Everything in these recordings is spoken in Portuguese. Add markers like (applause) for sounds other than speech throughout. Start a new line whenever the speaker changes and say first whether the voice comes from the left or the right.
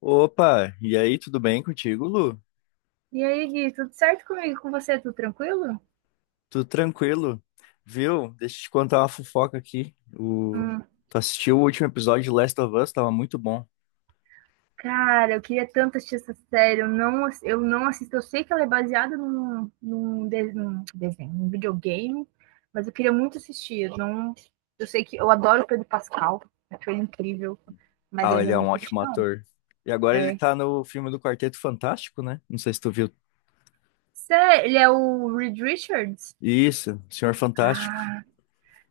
left: Opa, e aí, tudo bem contigo, Lu?
right: E aí, Gui, tudo certo comigo? Com você? Tudo tranquilo?
left: Tudo tranquilo? Viu? Deixa eu te contar uma fofoca aqui. O...
right: Hum,
left: Tu assistiu o último episódio de Last of Us? Tava muito bom.
right: cara, eu queria tanto assistir essa série. Eu não assisto. Eu sei que ela é baseada num desenho, num videogame, mas eu queria muito assistir. Eu, não, eu sei que eu adoro o Pedro Pascal, acho ele incrível, mas eu
left: Ah, ele
right: ainda
left: é
right: não
left: um
right: assisti,
left: ótimo
right: não.
left: ator. E agora ele
right: É.
left: tá no filme do Quarteto Fantástico, né? Não sei se tu viu.
right: Cê- Ele é o Reed Richards?
left: Isso, Senhor Fantástico.
right: Ah,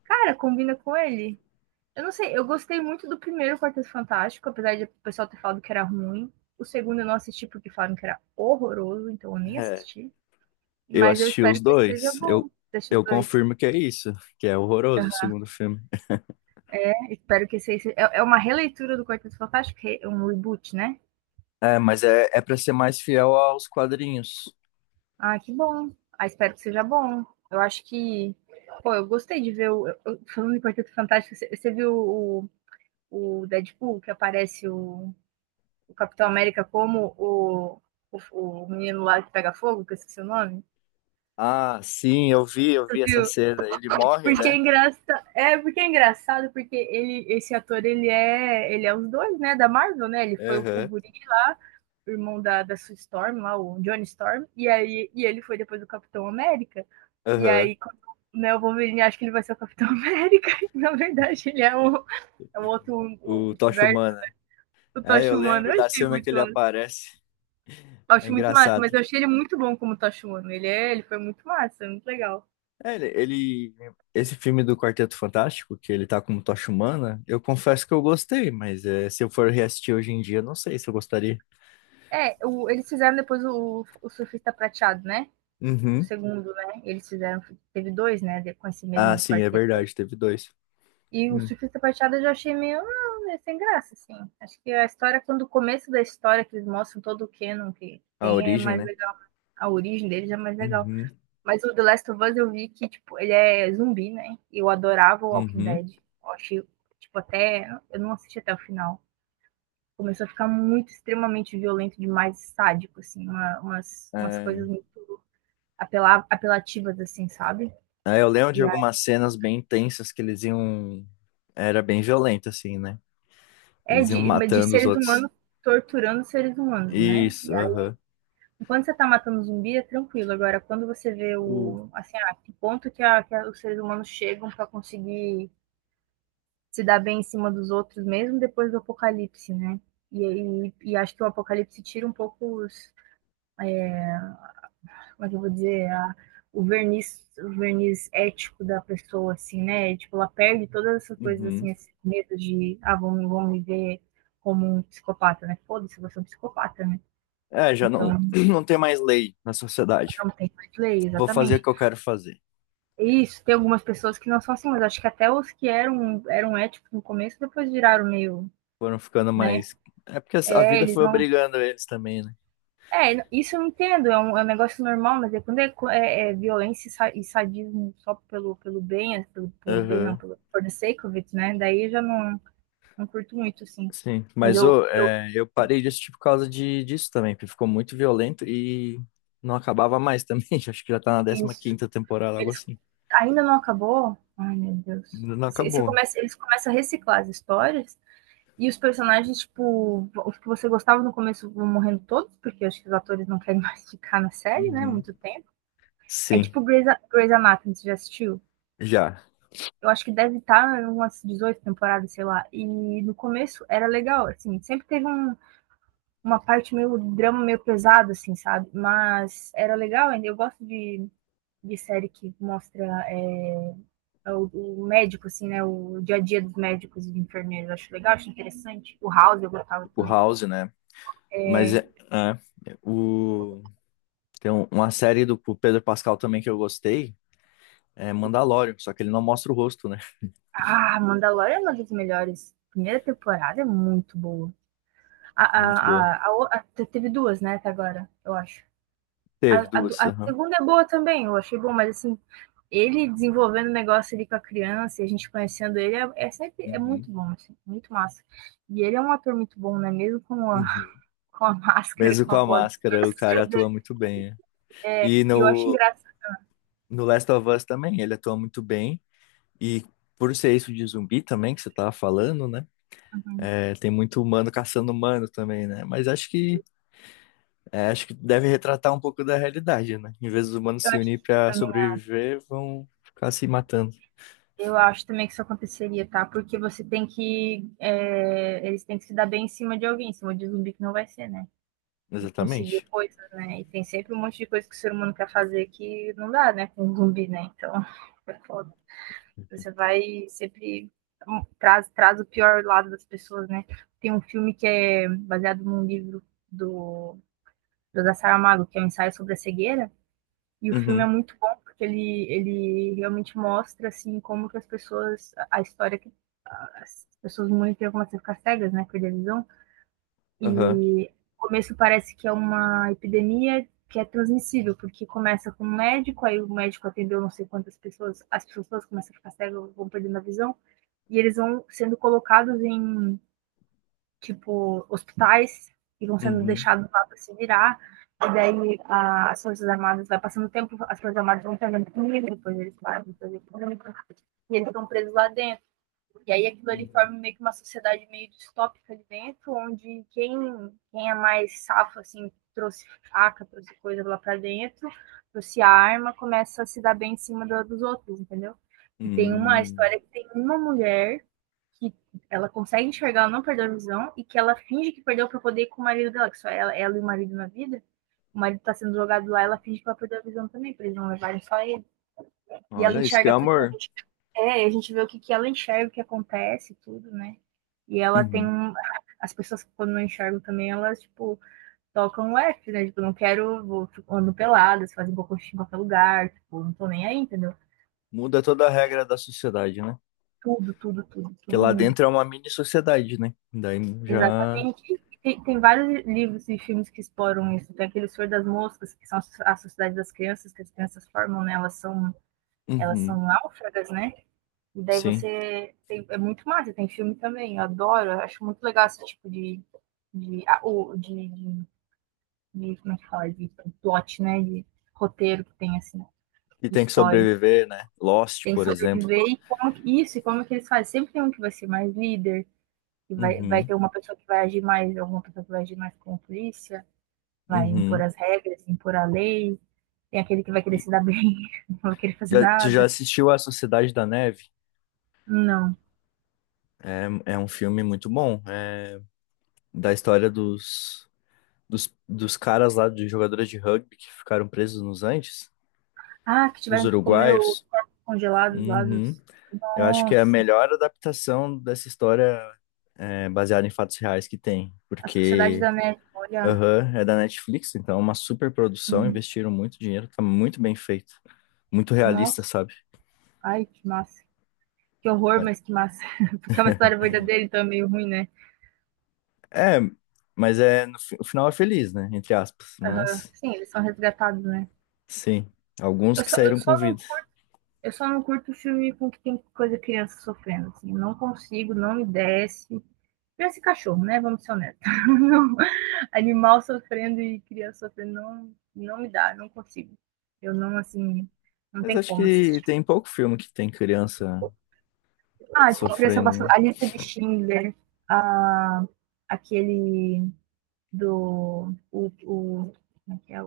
right: cara, combina com ele. Eu não sei, eu gostei muito do primeiro Quarteto Fantástico, apesar de o pessoal ter falado que era ruim. O segundo eu não assisti porque falaram que era horroroso, então eu nem
left: É,
right: assisti.
left: eu
right: Mas eu
left: assisti
right: espero
left: os
right: que esse seja
left: dois.
right: bom, desses
left: Eu
right: dois.
left: confirmo que é isso, que é horroroso o
right: Uhum.
left: segundo filme.
right: Espero que esse, é uma releitura do Quarteto Fantástico, um reboot, né?
left: É, mas é, é pra ser mais fiel aos quadrinhos.
right: Ah, que bom. Ah, espero que seja bom. Eu acho que. Pô, eu gostei de ver o. Falando de Quarteto Fantástico, você viu o Deadpool, que aparece o Capitão América como o menino lá que pega fogo, que eu esqueci o nome,
left: Ah, sim, eu vi essa
right: viu?
left: cena. Ele morre,
right: Porque é
left: né?
right: engraçado, é porque é engraçado porque ele, esse ator, ele é os dois, né, da Marvel, né? Ele foi o
left: Aham,
right: guri lá, o irmão da Sue Storm lá, o Johnny Storm, e aí ele foi depois o Capitão América. E
left: aham.
right: aí quando, né, o Wolverine acha que ele vai ser o Capitão (laughs) América, e na verdade ele é é o outro, o
left: O Tocha
right: multiverso
left: Humana.
right: do
left: É, eu
right: Tocha Humana.
left: lembro
right: Eu
left: da
right: achei
left: cena que
right: muito.
left: ele aparece.
right: Eu
left: É
right: acho muito massa,
left: engraçado.
right: mas eu achei ele muito bom como Tachimono. Ele foi muito massa, muito legal.
left: É, ele, ele- Esse filme do Quarteto Fantástico, que ele tá como Tocha Humana, eu confesso que eu gostei, mas é, se eu for reassistir hoje em dia, não sei se eu gostaria.
right: É, eles fizeram depois o Surfista Prateado, né? O
left: Uhum.
right: segundo, né? Eles fizeram, teve dois, né? Com esse
left: Ah,
right: mesmo
left: sim, é
right: quarteto aí.
left: verdade, teve dois.
right: E o
left: Hum.
right: Surfista Prateado eu já achei meio é sem graça, assim. Acho que a história, quando o começo da história, que eles mostram todo o canon que
left: A
right: tem, é
left: origem,
right: mais
left: né?
right: legal. A origem deles é mais legal.
left: Uhum.
right: Mas o The Last of Us eu vi que, tipo, ele é zumbi, né? E eu adorava o Walking
left: Uhum.
right: Dead. Eu achei, tipo, até. Eu não assisti até o final. Começou a ficar muito, extremamente violento, demais sádico, assim, umas
left: É,
right: coisas muito apelativas, assim, sabe?
left: é, eu lembro de
right: E aí,
left: algumas cenas bem intensas que eles iam. Era bem violento, assim, né?
right: é
left: Eles iam
right: de
left: matando os
right: seres
left: outros.
right: humanos torturando seres humanos, né?
left: Isso,
right: E aí,
left: aham.
right: enquanto você tá matando zumbi, é tranquilo. Agora, quando você vê o, assim, ah, que ponto que, a, os seres humanos chegam para conseguir se dar bem em cima dos outros, mesmo depois do apocalipse, né? E, e acho que o apocalipse tira um pouco os, como é que eu vou dizer, a, o verniz ético da pessoa, assim, né? Tipo, ela perde todas essas coisas,
left: Uhum.
right: assim, esse medo de, ah, vão me ver como um psicopata, né? Foda-se, você é um psicopata, né?
left: É, já não,
right: Então,
left: (clears throat) não tem mais lei na sociedade.
right: não tem mais lei,
left: Vou fazer o
right: exatamente.
left: que eu quero fazer.
right: E isso, tem algumas pessoas que não são assim, mas acho que até os que eram, éticos no começo, depois viraram meio,
left: Foram ficando
right: né?
left: mais. É porque a
right: É,
left: vida
right: eles
left: foi
right: não.
left: obrigando eles também, né?
right: É, isso eu entendo, é um negócio normal, mas é quando é, é violência e e sadismo só pelo, pelo bem, é, pelo, pelo bem não,
left: Aham.
right: pelo, for the sake of it, né? Daí eu já não curto muito, assim.
left: Sim.
right: Mas
left: Mas ô,
right: eu
left: é, eu parei de tipo por causa de, disso também, porque ficou muito violento e não acabava mais também. (laughs) Acho que já tá na décima
right: isso,
left: quinta temporada, algo
right: eles
left: assim.
right: ainda não acabou. Ai, meu Deus.
left: Ainda não
right: Você
left: acabou.
right: começa, eles começam a reciclar as histórias e os personagens, tipo, os que você gostava no começo vão morrendo todos, porque eu acho que os atores não querem (laughs) mais ficar na série, né?
left: Uhum.
right: Muito tempo. É
left: Sim,
right: tipo Grey's Anatomy, você já assistiu?
left: já.
right: Eu acho que deve estar em umas 18 temporadas, sei lá. E no começo era legal, assim, sempre teve uma parte meio drama, meio pesado, assim, sabe? Mas era legal ainda. Eu gosto de série que mostra é, o, médico, assim, né? O dia a dia dos médicos e de enfermeiros. Eu acho legal, acho interessante. O House eu gostava
left: Tipo
right: também.
left: House, né? Mas é, é, o... tem uma série do Pedro Pascal também que eu gostei. É Mandalorian, só que ele não mostra o rosto, né? (laughs)
right: Ah, Mandalorian é uma das melhores. Primeira temporada é muito boa. A, a,
left: Muito boa.
right: a, a Teve duas, né, até agora, eu acho. A,
left: Teve
right: a
left: duas,
right: a
left: aham.
right: segunda é boa também, eu achei bom, mas assim, ele desenvolvendo o negócio ali com a criança, a gente conhecendo ele, é sempre é
left: Uhum,
right: muito bom, assim, muito massa. E ele é um ator muito bom, né? Mesmo
left: uhum.
right: com a (laughs) máscara,
left: Mesmo
right: com
left: com
right: a
left: a
right: voz
left: máscara, o cara
right: distorcida.
left: atua muito bem. Né?
right: É,
left: E
right: e eu acho
left: no,
right: engraçado.
left: no Last of Us também, ele atua muito bem. E por ser isso de zumbi também, que você tava falando, né?
right: Né?
left: É, tem muito humano caçando humano também, né? Mas acho que, é, acho que deve retratar um pouco da realidade, né? Em vez dos humanos
right: Eu
left: se
right: acho
left: unir
right: que eu
left: pra
right: também,
left: sobreviver, vão ficar se matando.
right: eu acho também que isso aconteceria, tá? Porque você tem que. Eles têm que se dar bem em cima de alguém, em cima de zumbi que não vai ser, né? E conseguir
left: Exatamente.
right: coisas, né? E tem sempre um monte de coisa que o ser humano quer fazer que não dá, né? Com um zumbi, né? Então, é foda. Você vai sempre. Traz o pior lado das pessoas, né? Tem um filme que é baseado num livro do José Saramago, que é um ensaio sobre a cegueira, e o filme é
left: Uhum,
right: muito bom porque ele realmente mostra assim como que as pessoas, a história que as pessoas muito têm como a ficar cegas, né, perder a visão,
left: aham,
right: e no começo parece que é uma epidemia que é transmissível, porque começa com um médico, aí o médico atendeu não sei quantas pessoas, as pessoas começam a ficar cegas, vão perdendo a visão, e eles vão sendo colocados em, tipo, hospitais, e vão sendo
left: uhum,
right: deixados lá para se virar, e daí as Forças Armadas, vai passando o tempo, as Forças Armadas vão pegando comida, depois eles param de fazer comida, e eles estão presos lá dentro, e aí aquilo ali
left: uhum.
right: forma meio que uma sociedade meio distópica ali dentro, onde quem, quem é mais safo, assim, trouxe faca, trouxe coisa lá pra dentro, trouxe arma, começa a se dar bem em cima dos outros, entendeu? E tem uma
left: Hum.
right: história que tem uma mulher que ela consegue enxergar, ela não perdeu a visão, e que ela finge que perdeu pra poder ir com o marido dela, que só ela, ela e o marido na vida. O marido tá sendo jogado lá, ela finge que ela perdeu a visão também, pra eles não levarem só ele. E ela
left: Olha isso que é
right: enxerga tudo.
left: amor.
right: A gente vê o que, que ela enxerga, o que acontece, tudo, né? E ela tem.
left: Uhum.
right: Um. As pessoas que quando não enxergam também, elas, tipo, tocam o F, né? Tipo, não quero, vou, ando peladas, fazem cocô em qualquer lugar, tipo, não tô nem aí, entendeu?
left: Muda toda a regra da sociedade, né?
right: Tudo, tudo, tudo,
left: Porque
right: todo
left: lá
right: mundo.
left: dentro é uma mini sociedade, né? Daí já,
right: Exatamente. Tem vários livros e filmes que exploram isso. Tem aquele Senhor das Moscas, que são a sociedade das crianças, que as crianças formam, né? Elas
left: uhum.
right: são náufragas, né? E daí
left: Sim,
right: você tem, é muito massa, tem filme também, eu adoro, eu acho muito legal esse tipo de, ah, de, de, de- como é que fala, de plot, né, de roteiro que tem, assim,
left: e
right: de
left: tem que
right: história.
left: sobreviver, né? Lost,
right: Tem que
left: por exemplo.
right: sobreviver e isso, e como que eles fazem. Sempre tem um que vai ser mais líder, que vai
left: Uhum.
right: ter uma pessoa que vai agir mais, alguma pessoa que vai agir mais como polícia, vai impor
left: Uhum.
right: as regras, impor a lei, tem aquele que vai querer
left: E
right: se dar bem, (laughs) não vai querer fazer
left: já, tu já
right: nada.
left: assistiu A Sociedade da Neve?
right: Não.
left: É, é um filme muito bom. É da história dos, dos, dos caras lá, dos jogadores de rugby que ficaram presos nos Andes,
right: Ah, que
left: os
right: tiveram que comer os
left: uruguaios.
right: corpos congelados lá
left: Uhum.
right: dos.
left: Eu acho que é a
right: Nossa,
left: melhor adaptação dessa história é, baseada em fatos reais que tem,
right: a Sociedade
left: porque
right: da Neve, olha.
left: aham, é da Netflix, então é uma super produção,
right: Uhum.
left: investiram muito dinheiro, tá muito bem feito, muito realista,
right: Nossa,
left: sabe?
right: ai, que massa. Que horror, mas que massa. (laughs) Porque é uma história verdadeira, então é meio ruim, né?
left: É, mas é no o final é feliz, né? Entre aspas,
right: Aham.
left: mas
right: Sim, eles são resgatados, né?
left: sim, alguns
right: Eu
left: que
right: só, eu
left: saíram com
right: só não
left: vida.
right: curto, eu só não curto filme com que tem coisa criança sofrendo, assim. Eu não consigo, não me desce. Esse cachorro, né? Vamos ser honestos. (laughs) Animal sofrendo e criança sofrendo não, me dá, não consigo. Eu não, assim, não
left: Mas
right: tem
left: acho
right: como
left: que
right: assistir.
left: tem pouco filme que tem criança
right: Ah, tipo, criança
left: sofrendo,
right: passou
left: né?
right: a lista de Schindler, a, aquele do. O, como é que é?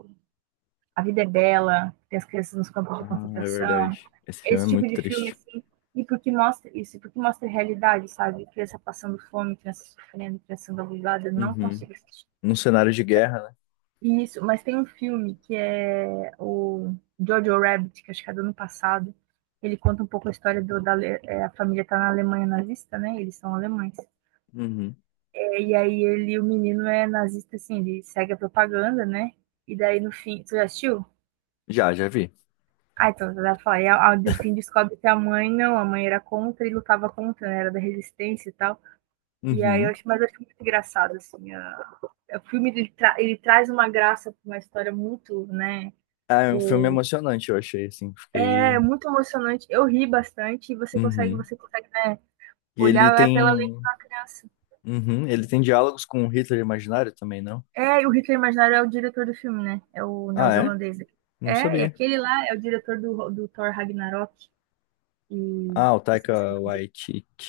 right: A Vida é Bela, tem as crianças nos campos de
left: Ah, é
right: concentração.
left: verdade. Esse filme é
right: Esse tipo
left: muito
right: de filme,
left: triste.
right: assim, e porque mostra isso, porque mostra a realidade, sabe? Criança passando fome, criança sofrendo, criança sendo abusada, não
left: Uhum.
right: consigo assistir.
left: Num cenário de guerra, né?
right: Isso, mas tem um filme que é o Jojo Rabbit, que acho que é do ano passado. Ele conta um pouco a história do, da Ale- é, a família tá na Alemanha nazista, né? Eles são alemães.
left: Uhum.
right: É, e aí ele, o menino é nazista, assim, ele segue a propaganda, né? E daí no fim, você já assistiu?
left: Já, já vi.
right: Ah, então você vai falar. E no fim descobre que a mãe não, a mãe era contra e lutava contra, né? Era da resistência e tal. E aí eu
left: Uhum.
right: acho, mas eu acho muito engraçado, assim. O filme ele, ele traz uma graça pra uma história muito, né?
left: Ah, é um filme
right: O
left: emocionante, eu achei, assim,
right: é
left: fiquei...
right: muito emocionante. Eu ri bastante e você consegue,
left: Uhum.
right: né,
left: E ele
right: olhar é pela lente
left: tem...
right: da criança.
left: Uhum. Ele tem diálogos com o Hitler imaginário também, não?
right: É, e o Hitler Imaginário é o diretor do filme, né? É o
left: Ah, é?
right: neozelandês.
left: Não
right: É, e
left: sabia.
right: aquele lá é o diretor do Thor Ragnarok. E
left: Ah, o
right: esqueci o
left: Taika
right: nome dele.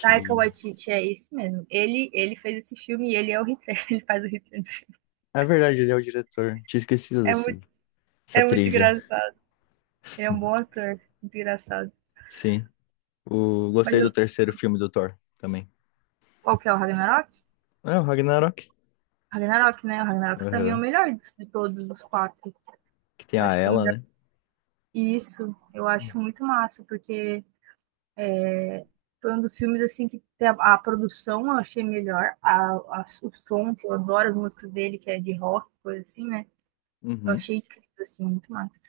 right: Taika Waititi, é esse mesmo. Ele fez esse filme e ele é o Hitler. (laughs) Ele faz o Hitler.
left: É verdade, ele é o diretor. Tinha esquecido
right: É
left: desse...
right: muito,
left: Essa
right: é muito
left: trivia.
right: engraçado. Ele é um bom ator. Muito engraçado.
left: Sim. O...
right: Mas
left: Gostei
right: eu,
left: do terceiro filme do Thor também.
right: qual que é o Ragnarok?
left: É, o Ragnarok.
right: Ragnarok, né? O Ragnarok também é o
left: Aham.
right: melhor de todos os quatro.
left: Que tem
right: Eu
left: a
right: acho que é o.
left: Ela, né?
right: Isso, eu acho muito massa, porque foi um dos filmes assim que a produção eu achei melhor, o som, que eu adoro as músicas dele, que é de rock, coisa assim, né? Eu
left: Uhum.
right: achei incrível, assim, muito massa.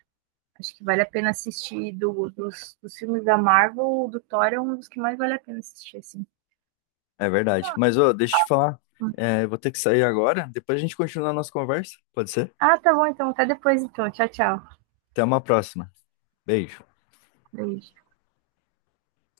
right: Acho que vale a pena assistir dos filmes da Marvel, o do Thor é um dos que mais vale a pena assistir, assim.
left: É verdade. Mas, ô, deixa eu te falar. É, eu vou ter que sair agora. Depois a gente continua a nossa conversa. Pode ser?
right: Ah, tá bom, então. Até depois, então. Tchau, tchau.
left: Até uma próxima. Beijo.
right: Beijo.